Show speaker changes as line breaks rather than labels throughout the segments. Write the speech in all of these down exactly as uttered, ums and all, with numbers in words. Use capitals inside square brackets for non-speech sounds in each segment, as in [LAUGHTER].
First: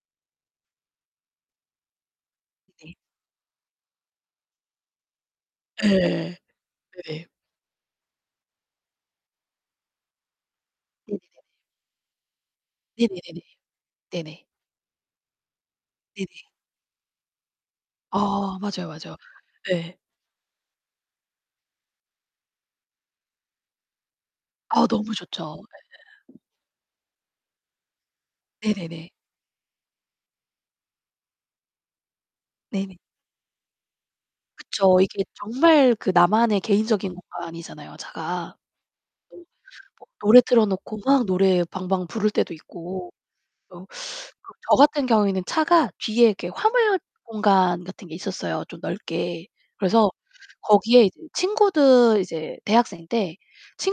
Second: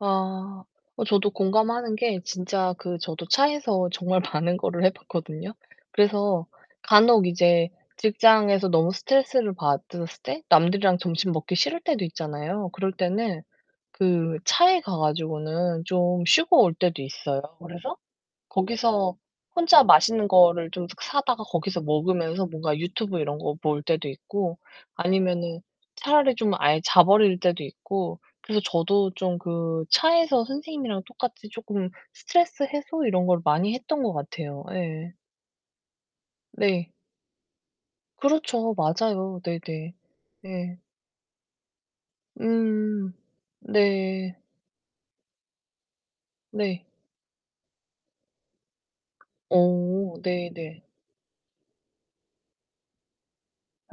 아 어 저도 공감하는 게 진짜
네.
그 저도 차에서 정말 많은 거를 해 봤거든요.
예.
그래서 간혹
네.
이제 직장에서 너무 스트레스를 받았을 때 남들이랑
네네네네.
점심 먹기 싫을 때도 있잖아요. 그럴
네네네네.
때는 그
네네.
차에 가 가지고는 좀
네네.
쉬고 올 때도 있어요. 그래서
아 맞아요,
거기서
맞아요.
혼자
예.
맛있는 거를 좀 사다가 거기서 먹으면서 뭔가 유튜브 이런 거 볼 때도 있고
아 너무
아니면은
좋죠.
차라리
예예.
좀 아예 자버릴 때도 있고 그래서
네네네.
저도 좀 그 차에서 선생님이랑 똑같이 쪼끔 스트레스
네네.
해소 이런 걸 많이 했던 것 같아요.
그쵸.
예.
이게 정말 그 나만의
네.
개인적인 공간이잖아요, 차가.
그렇죠. 맞아요. 네네.
뭐 노래 틀어
네.
놓고 막 노래 방방 부를 때도 있고.
음
그래서
네.
그 저 같은 경우에는 차가 뒤에 이렇게
네.
화물 공간 같은 게 있었어요, 좀 넓게. 그래서
어 네네.
거기에 이제 친구들 이제 대학생 때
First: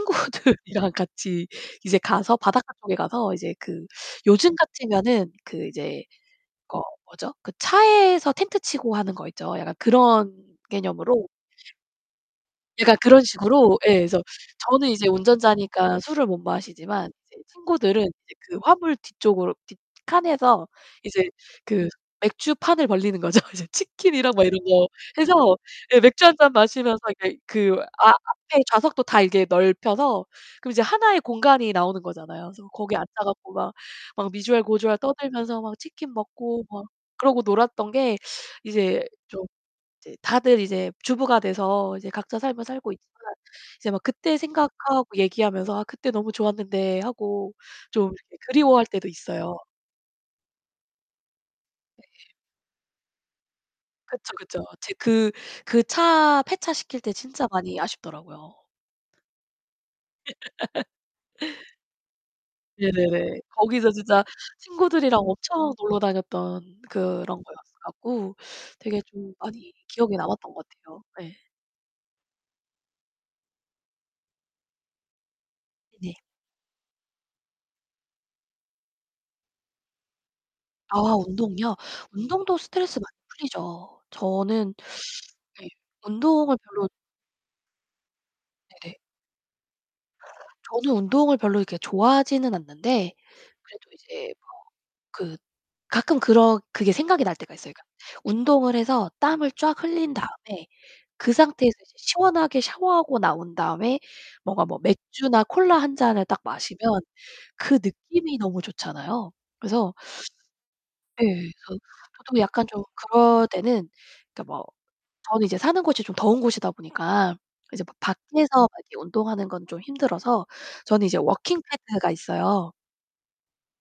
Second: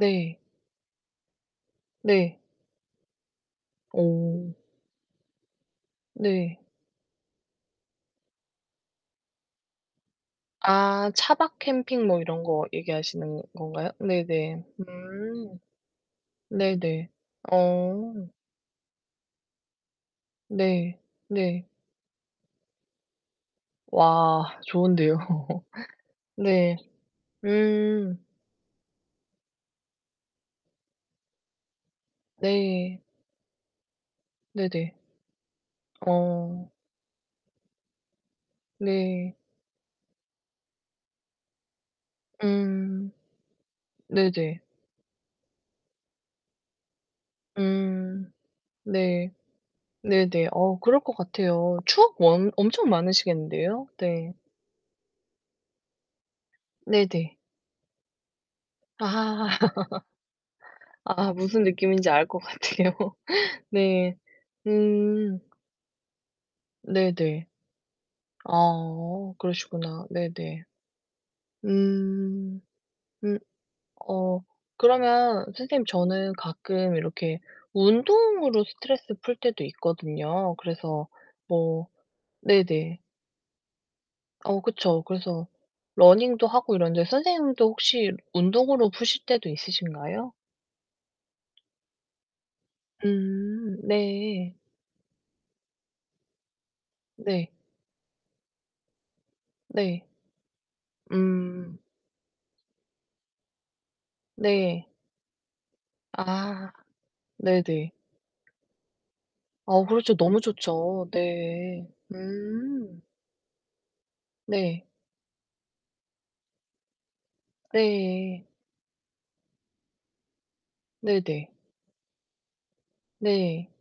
네.
같이 이제 가서
네.
바닷가 쪽에 가서 이제 그 요즘
어.
같으면은 그 이제
네.
그 어 뭐죠? 그 차에서 텐트 치고 하는 거 있죠. 약간 그런
아
개념으로
차박 캠핑 뭐 이런 거
약간 그런
얘기하시는
식으로
건가요?
예 그래서
네네.
저는 이제
음.
운전자니까 술을 못
네네.
마시지만 이제
어.
친구들은 이제 그 화물 뒤쪽으로 뒤 칸에서
네.
이제
네.
그 맥주판을 벌리는 거죠. 이제 치킨이랑 막
와
이런 거
좋은데요.
해서
[LAUGHS]
예 맥주 한 잔
네.
마시면서 이제 그 아
음.
앞에 좌석도 다 이렇게 넓혀서 그럼 이제 하나의 공간이 나오는 거잖아요. 그래서 거기
네.
앉아 갖고 막, 막 미주알
네네.
고주알 떠들면서 막 치킨 먹고
어.
막 그러고 놀았던 게 이제
네.
좀 이제 다들 이제 주부가 돼서 이제 각자 삶을 살고
음.
있지만 이제 막 그때
네네.
생각하고 얘기하면서 "아 그때 너무 좋았는데." 하고 좀
음.
그리워할 때도
네.
있어요.
네네. 어 그럴 것 같아요.
네.
추억 엄 엄청 많으시겠는데요?
그쵸,
네.
그쵸. 제 그 그 차 폐차 시킬 때
네네.
진짜 많이 아쉽더라고요.
아. [LAUGHS] 아 무슨
[LAUGHS]
느낌인지 알 것 같아요.
네네네. 거기서
네.
진짜 친구들이랑
음.
엄청 놀러 다녔던 그런
네네.
거였어 갖고 되게 좀
아
많이
그러시구나.
기억에 남았던
네네.
것 같아요. 네.
음. 음 어 그러면 선생님
네.
저는 가끔 이렇게 운동으로 스트레스 풀 때도 있거든요.
아
그래서
운동이요?
뭐
운동도 스트레스
네네.
많이 풀리죠.
어
저는
그쵸. 그래서
예.
러닝도
운동을
하고
별로
이러는데 선생님도 혹시 운동으로
네네.
푸실 때도 있으신가요?
저는 운동을 별로 이렇게 좋아하지는 않는데
음
그래도 이제 뭐
네.
그 가끔 그런 그게 생각이 날
네.
때가 있어요. 그러니까 운동을 해서 땀을 쫙
네.
흘린 다음에 그 상태에서
음.
이제 시원하게 샤워하고 나온 다음에 뭔가 뭐
네.
맥주나 콜라 한 잔을 딱
아
마시면 그
네네.
느낌이 너무 좋잖아요.
어
그래서
그렇죠. 너무 좋죠.
예 그래서
네.
저도 약간 좀
음.
그럴 때는 그니까 뭐
네.
저는 이제 사는 곳이 좀 더운 곳이다 보니까 이제 막
네.
밖에서 막 이렇게 운동하는 건 좀 힘들어서 저는 이제
네네.
워킹 패드가 있어요.
네.